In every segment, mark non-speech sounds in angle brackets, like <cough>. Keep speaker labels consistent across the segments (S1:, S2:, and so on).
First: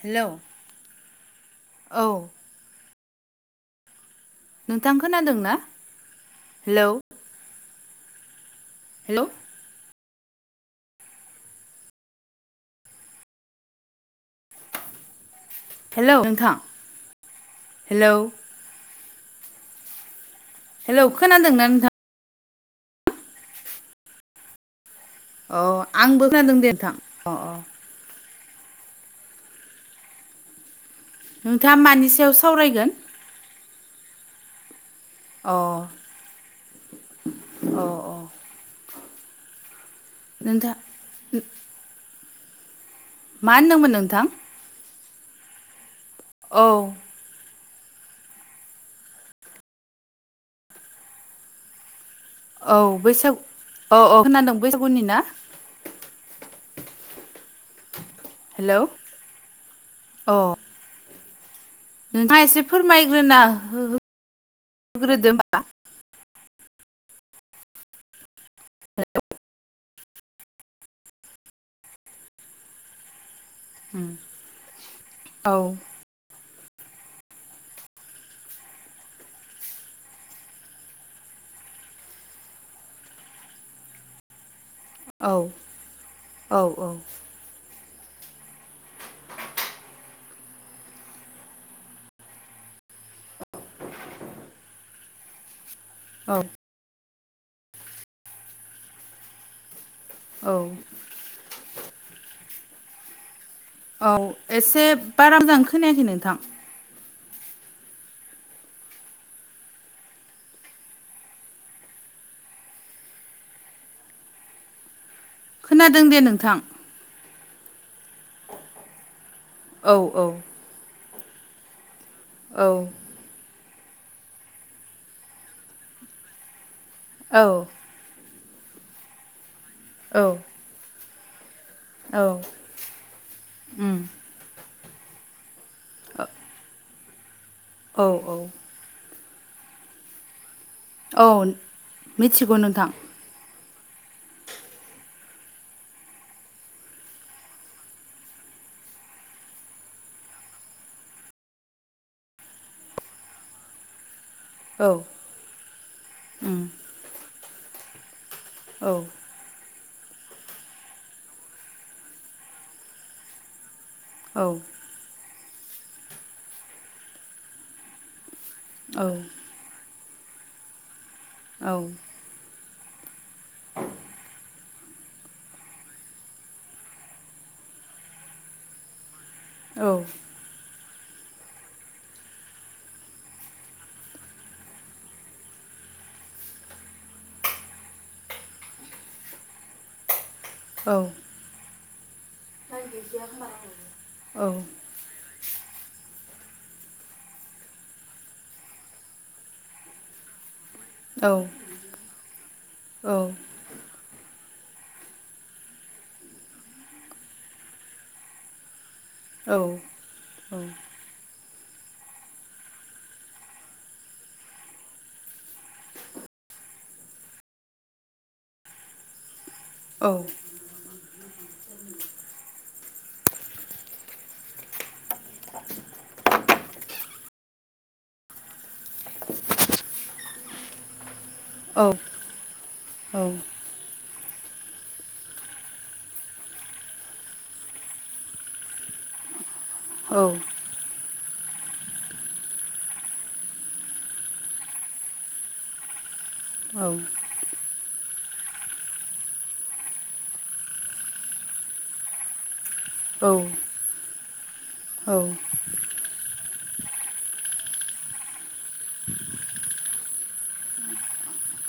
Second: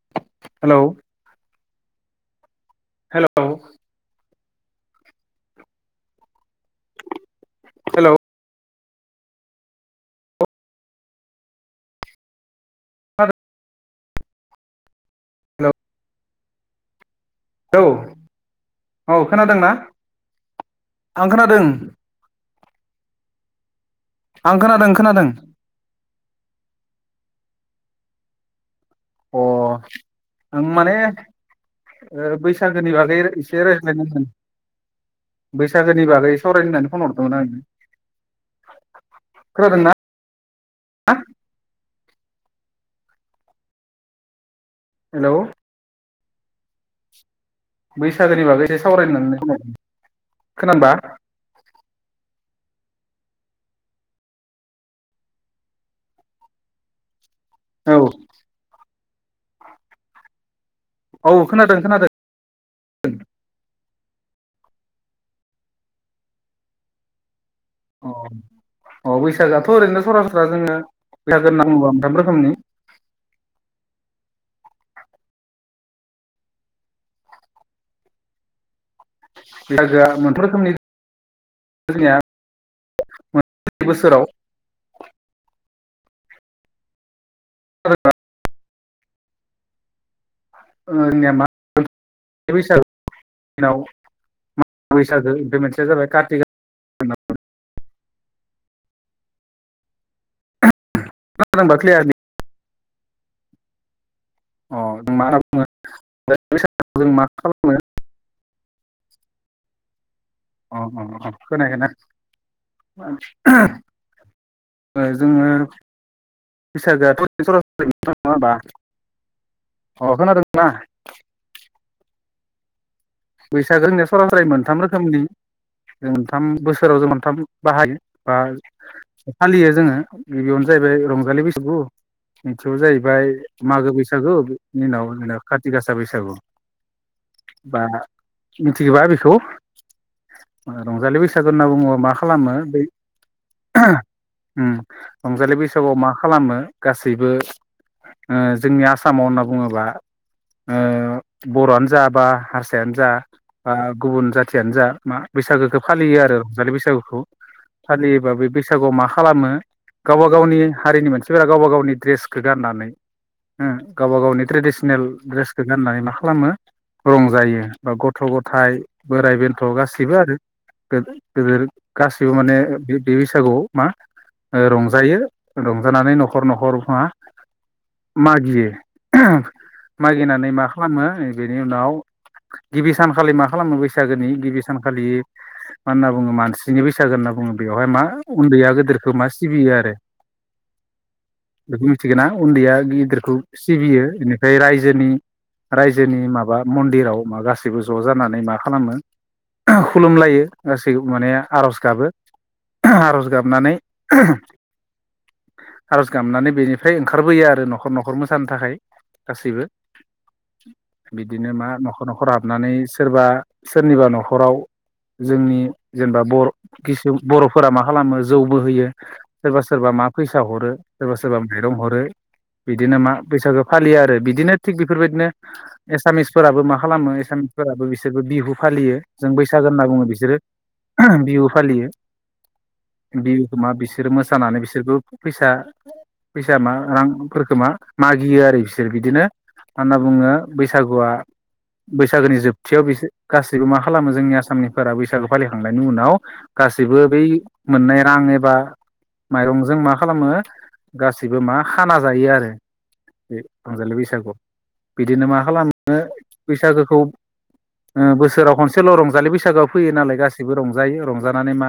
S1: Hello
S2: hello
S1: औ
S2: hello
S1: नोंथां खोनादोंना? हेलौ
S2: हेलौ
S1: हेलौ
S2: खोनादों
S1: हेलौ नोंथां
S2: औ
S1: हेलौ
S2: औ खोनादोंना?
S1: हेलौ
S2: आं खोनादों
S1: खोनादोंना नोंथां?
S2: आं खोनादों खोनादों।
S1: अ आंबो खोनादों दे नोंथां अ अ
S2: अ आं माने
S1: नोंथाङा मानि सायाव सावरायगोन
S2: बैसागोनि ओ बागै ए
S1: अ
S2: <unintelligible> बैसागोनि बागै सावरायनो होननानै फन हरदोंमोन आं
S1: अ अ
S2: खोनादोंना?
S1: नोंथां मा होनदोंमोन नोंथां?
S2: हेलौ
S1: औ।
S2: बैसागोनि बागै एसे सावरायनो होननानै फन हरदोंमोन‌ खोनादोंना?
S1: औ बैसागु औ औ खोनादों बैसागुनि ना?
S2: औ।
S1: हेलौ अ
S2: औ खोनादों खोनादों।
S1: नोंथाङा एसे फोरमायग्रोना हो-हो-होग्रोदो ओमबा
S2: अ अ बैसागोआथ' ओरैनो सरासनस्रा जोङो बैसागो होनना बुंङोबा मोनथाम रोखोमनि
S1: औ
S2: <unintelligible> आ <unintelligible> रोखोमनि जोंनिया मोन बोसोराव
S1: औ औ औ।
S2: <unintelligible> मा <unintelligible> <unintelligible> <unintelligible> बैसागो ओमफाय मोनसेया जाबाय
S1: औ
S2: काति
S1: औ।
S2: <unintelligible>
S1: औ
S2: अ
S1: एसे
S2: जों मा
S1: बारा
S2: होनना
S1: मोजां
S2: बुङो
S1: खोनायाखै नोंथां।
S2: <unintelligible> मा खालाम अ अ खोनायैखैना? ओ जोङो
S1: खोनादों दे नोंथां
S2: बैसागोआथ' जर <unintelligible> नङा होमबा
S1: औ
S2: अ
S1: औ
S2: खोनादोंना?
S1: औ
S2: बैसागो जोंनिया सरास्रायै मोनथाम रोखोमनि जों मोनथाम बोसोराव जों मोनथाम
S1: औ
S2: बाहायो बा फालियो जोङो
S1: औ
S2: गिबियावनो जाहैबाय रंजालि बैसागु
S1: औ
S2: नैथियाव जाहैबाय मागो
S1: उम
S2: बैसागु बिनि उनाव जोंना खाथि गासा बैसागु बा
S1: अ औ। ‌
S2: मिथिगोबा बिखौ रंजालि
S1: औ
S2: बैसागो होनना बुङोबा मा
S1: मिथिगौ
S2: खालामो
S1: नोंथां
S2: उम रंजालि बैसागुआव मा खालामो गासैबो ओ जोंनि आसामाव होनना बुङोबा, ओ बर'आनो जाबा हारस जायानो जा बा गुबुन जाथियानो जा
S1: औ
S2: मा बैसागोखो फालियो आरो
S1: उम
S2: रंजालि बैसागुखौ। फालियोबा बे बैसागुआव
S1: औ
S2: मा खालामो? गावबा गावनि हारिनि मोनसिफोरा गावबा गावनि ड्रेसखो गाननानै हो गावबा गावनि
S1: औ
S2: ट्रेडिसनेल ड्रेसखो गाननानै मा खालामो रंजायो बा गथ गथ' गथाइ
S1: औ
S2: बोराइ बेन्थ' गासैबो आरो गोद-गोदोर
S1: औ
S2: गासैबो माने बे बैसागुआव मा रंजायो रंजानानै न'खर न'खर मा मागियो
S1: औ
S2: मागिनानै मा खालामो बेनि उनाव गिबि सानखालि मा खालामो बैसागोनि गिबि सानखालि मा होनना बुङो मानसिनि बैसागो होनना बुङो बेवहाय मा उन्दैया गोदोरखो मा सिबियोआरो <inaudible>
S1: औ
S2: बेखौ मिथिगोना उन्दैया गिदिरखौ सिबियो इनिफ्राय
S1: औ औ
S2: रायजोनि रायजोनि माबा मन्दिराव मा गासैबो ज' जानानै मा खालामो खुलुमलायो गासै माने आर'ज गाबो आर'ज गाबनानै आर'ज गाबनानै बेनिफ्राय ओंखारबोयो आरो न'खर न'खर मोसानो थाखाय गासैबो बिदिनो मा नखर हाबनानै सोरबा सोरनिबा नखराव जोंनि जेनबा बर' किसु बर'फोरा मा खालामो जौबो होयो। सोरबा सोरबा मा फैसा हरो? सोरबा सोरबा माइरं हरो बिदिनो मा बैसागो फालियो आरो बिदिनो थिग बेफोरबायदिनो एसामिसफोराबो मा खालामो एसामिसफोराबो बिसोरबो बिहु फालियो जों बैसागो होनना बुङो बिसोरो बिहु फालियो बि मा बिसोर मोसानानै बिसोरबो फैसा फैसा मा रांफोरखो मा मागियो आरो बिसोर बिदिनो मा होना बुङो बैसागुआ बैसागोनि जोबथियाव बि गासैबो मा खालामो जोंनि आसामनिफोरा बैसागो फालिखांनायनि उनाव गासैबो बै मोननाय रां एबा माइरंजों मा खालामो गासिबो मा खाना जायो आरो। बे रंजालि बैसागुआव बिदिनो मा खालामो बैसागोखौ ओ बोसोराव खनसेल' रंजालि बैसागोआ फैयो नालाय गासैबो रंजायो रंजानानै मा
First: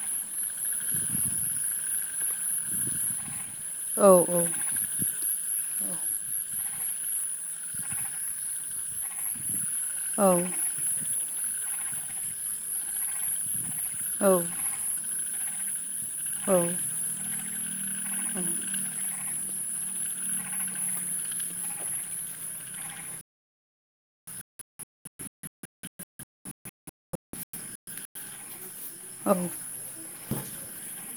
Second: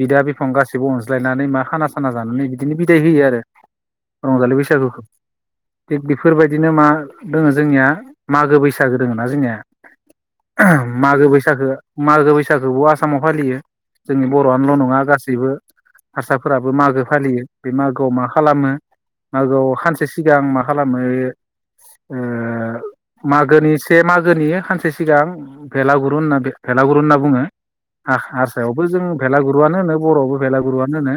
S2: बिदा बिफं गासिबो अनज्लायनानै मा खाना साना जानानै बिदिनो बिदाय होयो आरो। रंजालि बैसागुखो थिग बेफोरबायदिनो मा दोङो जोंनिया मागो बैसा गो दोङोना जोंनिया?
S1: औ
S2: मागो बैसागो मागो बैसागोबो आसामाव फालियो जोंनि बर'आनोल' नङा गासैबो हारसाफोराबो मागो फालियो बे मागोआव मा खालामो मागोआव खानसे सिगां मा खालामो ओ माग गोनि से मागोनि खानसे सिगां भेलागुरु होनना भेलागुरु होनना बुङो। हा हारसायावबो जों भेलागुरुआनो होनो बर'आवबो भेलागुरुआनो होनो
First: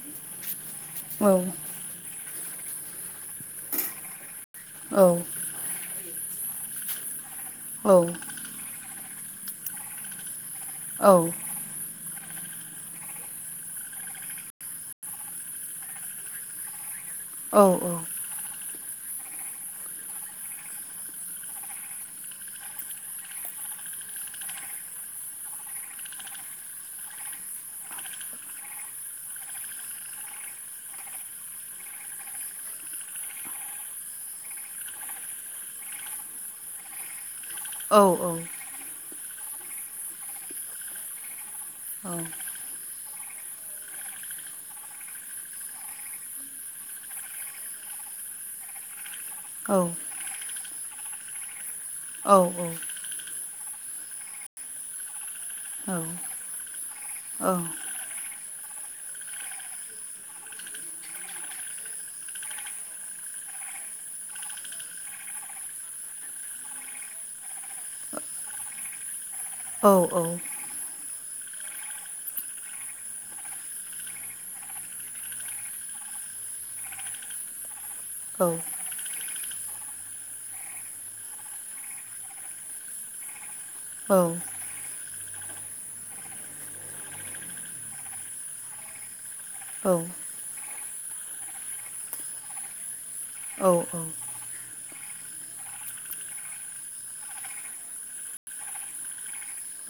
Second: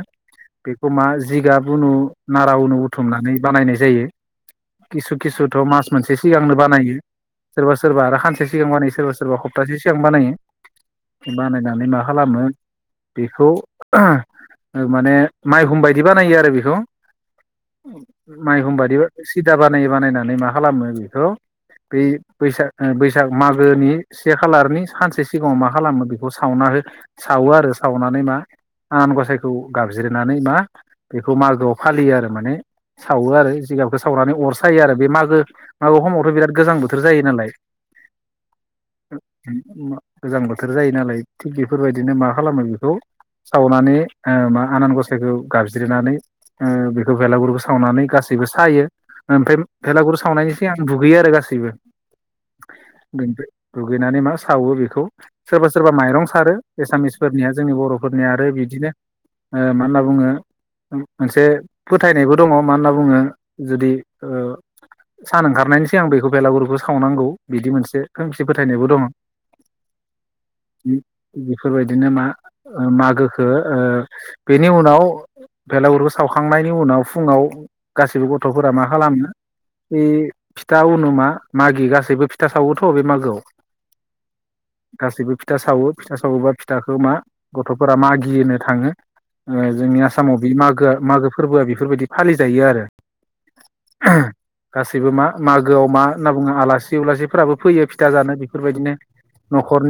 S2: बेखौ मा जिगाब उनु नारा उनु बुथुमनानै बानायनाय जायो किसु किसु थ' मास मोनसे सिगांनो बानायो। सोरबा सोरबा आरो खानसे सिगां बानायो सोरबा सोरबा खप्थासे सिगां बानायो बानायनानै मा खालामो बेखौ माने माइहुं बायदि बानायो आरो बेखौ
S1: औ औ
S2: माइहुं बादि सिदा बानायो बानायनानै मा खालामो बिखौ बै बैसाग बैसाग मागोनि से खालारनि सानसे सिगाङाव मा खालामो बिखौ सावना हो सावो आरो सावनानै मा आनान गसायखौ गाबज्रिनानै मा बेखौ मागोआव फालियो आरो माने सावो आरो जिगाबखो सावनानै अर सायो आरो बे मागो मागो खमावथ' बिराद गोजां बोथोर जायो नालाय।
S1: औ औ
S2: गोजां बोथोर जायो नालाय थिग
S1: औ
S2: बेफोरबायदिनो मा खालामो बिखौ सावनानै ओ मा आनान गसाइखौ गाबज्रिनानै ओ बेखौ बेलागुरखौ सावनानै गासैबो सायो। ओमफ्राय
S1: औ
S2: बेलागुरु सावनायनि सिगां दुगैयो आरो गासैबो।
S1: औ औ
S2: बेनिफ्राय दुगैनानै मा सावो बेखौ सोरबा सोरबा माइरं सारो एसामिसफोरनिया जोंनि बर' फोरनिया आरो बिदिनो ओ मा होनना बुङो? मोनसे फोथायनायबो दङ मानो होनना बुङो जुदि ओ सान ओंखारनायनि सिगां बेखौ बेलागुरखौ सावनांगौ बिदि मोनसे खोमसि फोथायनायबो दंं।
S1: औ औ
S2: बेफोरबायदिनो मा ओ मागोखो ओ बेनि उनाव बेलागुरखो सावखांनायनि उनाव फुङाव गासिबो
S1: औ
S2: गथ'फोरा मा खालामनो बे फिथा उनु मा मागियो गासैबो फिथा सावोथ' बे मागोआव।
S1: औ
S2: गासैबो फिथा सावो फिथा सावोबा फिथाखौ मा गथ'फोरा मागिनो थाङो। ओ जोंनि आसामाव बे मागोआ मागो फोरबोआ बेफोरबायदि फालिजायो। आरो
S1: औ
S2: गासैबो मा मागोआव मा होनना बुङो आलासि उलासिफोराबो फैयो फिथा जानो। बेफोरबायदिनो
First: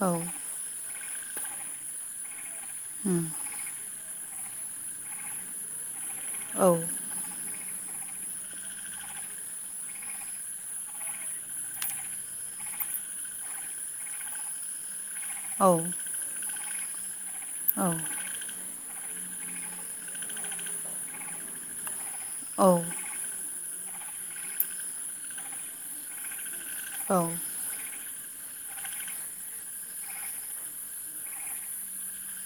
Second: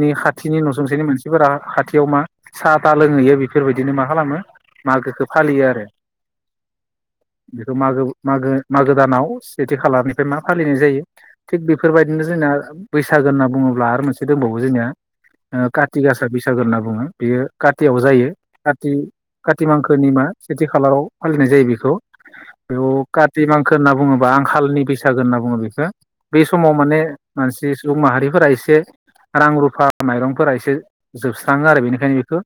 S1: औ
S2: खाथिनि न'सुंसेनि मानसि फोरा हाथियाव मा साहा दा
S1: उम
S2: लोंहैयो बेफोरबायदिनो मा खालामो मागोखो‌ फालियो आरो
S1: औ
S2: बेखौ मागो मागो मागो दानाव सेथि खालारनिफ्राय मा फालिनाय जायो। थिग बेफोरबायदिनो जोंना बैसागो होनना बुङोब्ला आरो मोनसे दंबावो जोंनिया
S1: औ
S2: ओ काति गासा बैसागो होनना बुङो बेयो
S1: औ औ
S2: कातियाव जायो। काति काति मांखोनि मा सेथि खालाराव फालिनाय जायो। बेखौ
S1: औ
S2: बेयाव काति मांखो होनना बुङोबा आंखालनि बैसागो होनना बुङो बेखौ बे समाव माने
S1: औ
S2: मानसि सुबुं माहारिफोरा एसे रां रुफा माइरंफोरा एसे जोबस्राङो आरो बेनिखायनो बेखौ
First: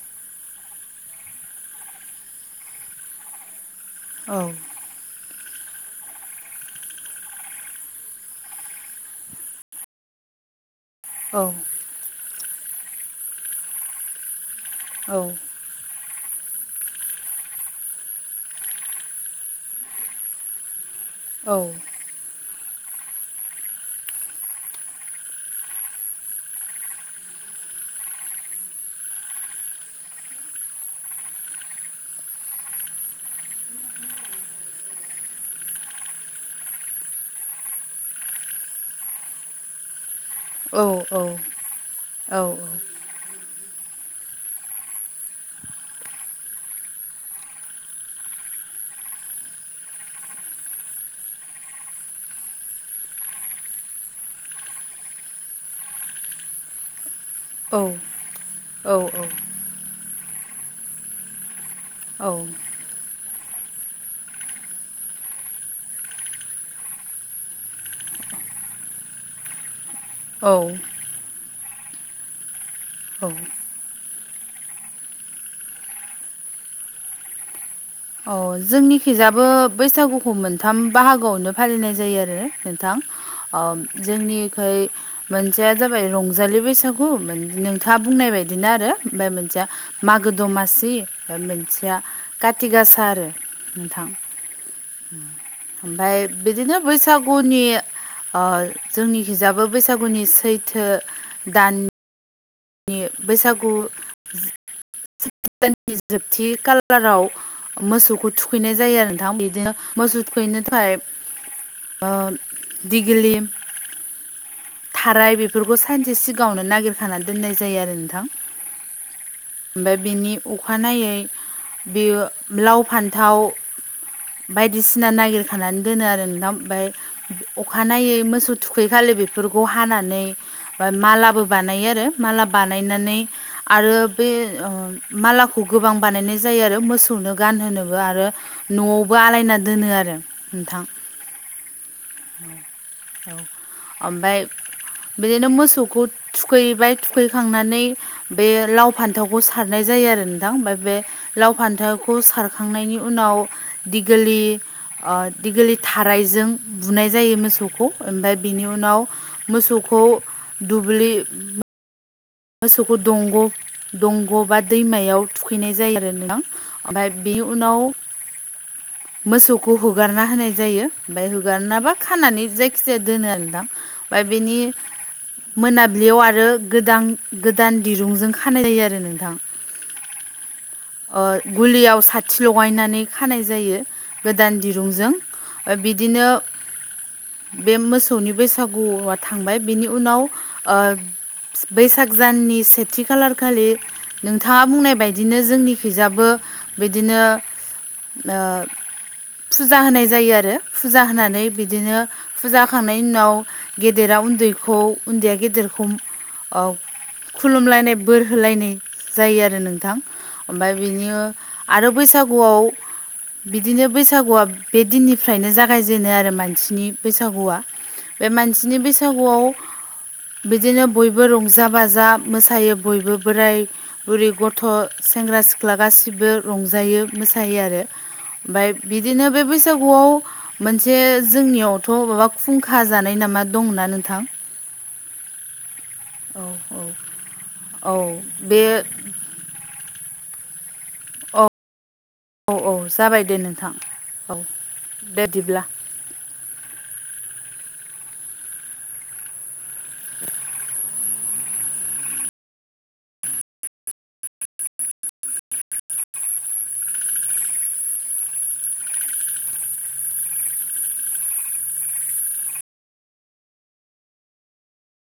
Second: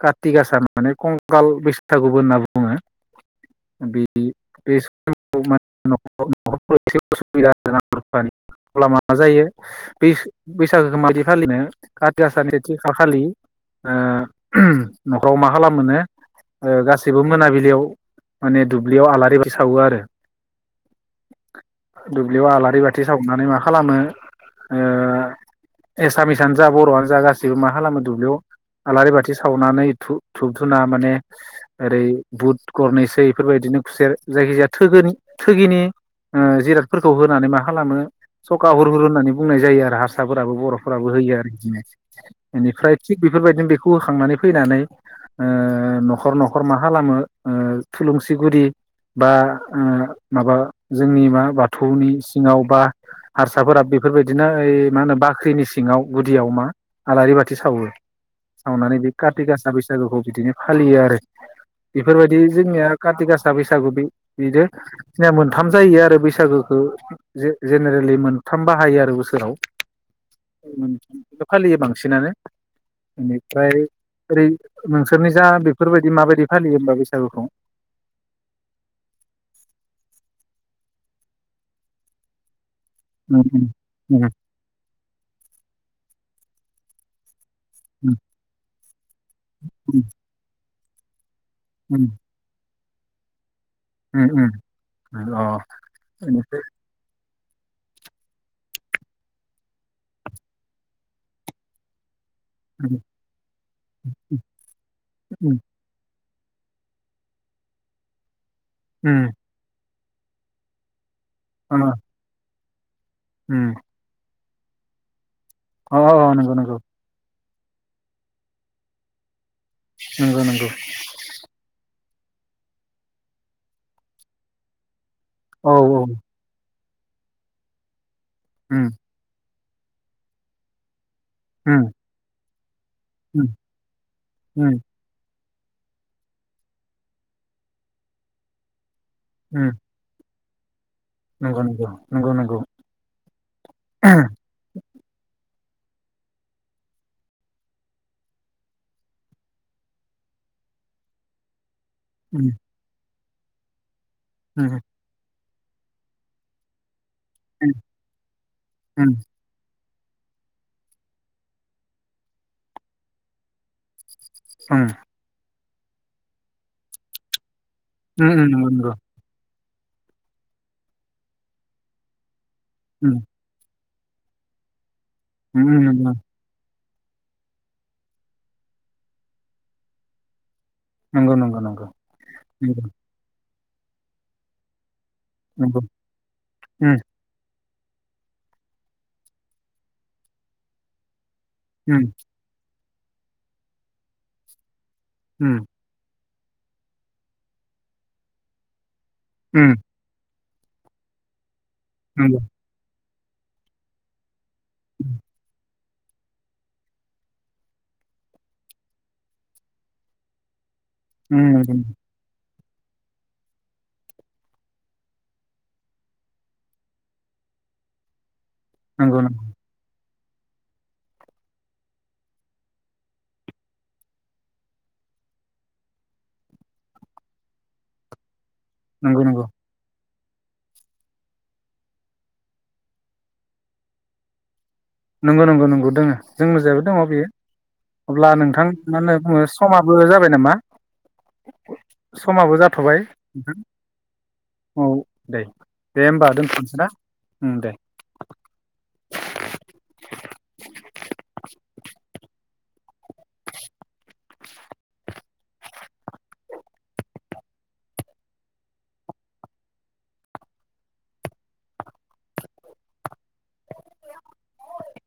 S2: काति गासार माने कंखाल बैसागुबो होनना बुङो। बे बे बे समाव माने न'खर न'खर एसे उसुबिदा। रां रुफानि अब्ला मा जायो। बे बैसागो माबि फालिनो काति आसारनि नैथि खालार खालि ओ न'खराव मा खालामो गासिबो मोनाबिलियाव माने दुब्लियाव आलारि बाथि सावो आरो
S1: औ
S2: दुब्लियाव आलारि बाथि सावनानै मा खालामो ओ एसामिसआनो जा बर'आनो जा गासैबो मा खालामो दुब्लियाव आलारि बाथि सावनानै धु धुबधुना माने ओरै बुट गरनैसै बेफोरबायदिनो खुसेर जायखिजाया थोगोनि थोगिनि जिरादफोरखौ होनानै मा खालामो सखा हुर हुर होननानै बुंनाय जायो। आरो हार साफोराबो बर'फोराबो होयो। आरो बिदिनो बेनिफ्राय थिग बेफोरबायदिनो बेखौ होखांनानै फैनानै ओ न'खर न'खर मा खालामो ओ थुलुसिगुरि बा माबा जोंनि मा बाथौनि सिङाव बा हारसाफोरा बेफोरबायदिना ओइ मा होनो बाख्रिनि सिङाव गुदियाव मा आलारि बा खाथि सावो सावनानै बे कारति गासा बैसागुखौ बिदिनो फालियो आरो बेफोरबायदि जोंनिया काति गासा बैसागु बे बिदि जोंनिया मोनथाम जायो आरो बैसागु जे-जेनेरेलि मोनथाम बाहायो आरो बोसोराव
S1: औ
S2: उम। फालियो बांसिनानो
S1: औ
S2: बेनिफ्राय ओरै नोंसोरनि जा बेफोरबायदि माबायदि फालियो होमबा बैसागुखौ?
S1: अ जोंनि खैजाबो बैसागुखौ मोनथाम बाहागोआवनो फालिनाय जायो आरो नोंथां। ओ जोंनिखै मोनसेया जाबाय रंजालि बैसागु नों थाङा बुंनाय बायदिनो आरो ओमफ्राय मोनसेया मागो दमासि ओमफ्राय मोनसेया काति गासा आरो नोंथां ओमफ्राय
S2: बेनिफ्राय
S1: बिदिनो बैसागुनि ओ जोंनिखिजाबो बैसागुनि सैथो दान
S2: उम,
S1: बैसागु सैथो
S2: उम,
S1: दाननि जोबथि खाालाराव मोसौखौ थुखैनाय जायो
S2: उम,
S1: नोंथां बिदिनो मोसौ थुखैनो थाखाय
S2: आंना
S1: ओ दिगिलि थाराय बेफोरखौ
S2: अ
S1: सानसे
S2: अ, नंगौ
S1: सिगाङावनो
S2: नंगौ
S1: नागिर खाना दोननाय जायो आरो नोंथां। ओमफ्राय बिनि
S2: नंगौ नंगौ
S1: अखानायै बेयो लाव फान्थाव बायदिसिना
S2: औ
S1: नागिरखानानै
S2: औ
S1: दोनो आरो नोंथां। ओमफ्राय अखानायै मोसौ थुखै
S2: उम,
S1: खालि बेफोरखौ हानानै बा मालाबो बानायो
S2: उम,
S1: आरो माला बानायनानै
S2: उम,
S1: आरो बे
S2: उम,
S1: मालाखौ गोबां बानायनाय जायो आरो मोसौनो गानहोनोबो आरो न'आवबो आलायना
S2: उम,
S1: दोनो आरो नोंथां
S2: नंगौ नंगौ नंगौ नंगौ
S1: औ औ ओमफ्राय बिदिनो मोसौखौ थुखैबाय थु थुखैखांनानै बे लाव फान्थावखौ सारनाय जायो आरो नोंथां ओमफ्राय बे लाव फान्थाव खौ
S2: उम,
S1: सारखांनायनि उनाव दिगोलि
S2: उम,
S1: दिगोलिथि थारायजों बुनाय जायो
S2: उम,
S1: मोसौखौ ओमफ्राय बिनि उनाव मोसौखौ दुब्लि मोसौखौ दंग' दंग' बा
S2: उम,
S1: दैमायाव थुखैनाय जायो आरो नोंथां ओमफ्राय बेनि उनाव
S2: उम उम नंगौ नोंथां
S1: मोसौखौ हगारना होनाय जायो ओमफ्राय हगारनाबा खानानै जाय
S2: उम,
S1: दोनो आरो दां ओमफ्राय बेनि
S2: उम,
S1: मोनाबिलियाव
S2: उम,
S1: आरो गोदान गोदान दिरुंजों खानाय जायो आरो नोंथां
S2: नंगौ नंगौ नंगौ
S1: गुलियाव साथि
S2: नंगौ
S1: लगायनानै खानाय जायो गोदान दिरुंजों
S2: नंगौ
S1: बिदिनो बे मोसौनि बैसागुआ थांबाय बेनि उनाव बैसागो
S2: उम,
S1: साननि सेथि खालार खालि नोंथाङा बुंनाय बायदिनो
S2: उम, उम,
S1: जोंनिखि खिजाबो बिदिनो
S2: उम,
S1: फुजा होनाय जायो आरो फुजा होनानै बिदिनो
S2: ओम
S1: जाखांनायनि उनाव गेदेरा उन्दैखौ उन्दैया गेदेरखौ खुलुमलायनाय बोर होलायनाय जायो आरो नोंथां ओमफ्राय बिदि
S2: उम,
S1: आरो बैसागुआव
S2: <inaudible>
S1: बिदिनो बैसागुआ बे दिननिफ्रायनो जागायजेनो आरो मानसिनि बैसागुआ बे मानसिनि
S2: नंगौ नंगौ
S1: बैसागुआव बिदिनो बयबो रंजा हेफाजाब मोसायो बयबो बोराय बुरै गथ' सेंग्रा सिख्ला गासैबो रंजायो मोसायो आरो ओमफ्राय
S2: नंगौ नंगौ
S1: बिदिनो बे बैसागुआव मोनसे जोंनियावथ' माबा खुंखा जानाय नामा दंना नोंथां
S2: नंगौ नंगौ नंगौ दोङो
S1: औ
S2: जोंनि
S1: औ
S2: जेबो दङ बियो
S1: औ
S2: अब्ला
S1: बे
S2: नोंथां मानो बुङो समाबो जाबाय नामा
S1: औ औ
S2: समाबो
S1: औ
S2: जाथ'बाय
S1: जाबाय दे औ
S2: नोंथां औ दे दे होमबा दोनथ'नोसै ना दे
S1: <inaudible>
S2: <inaudible> औ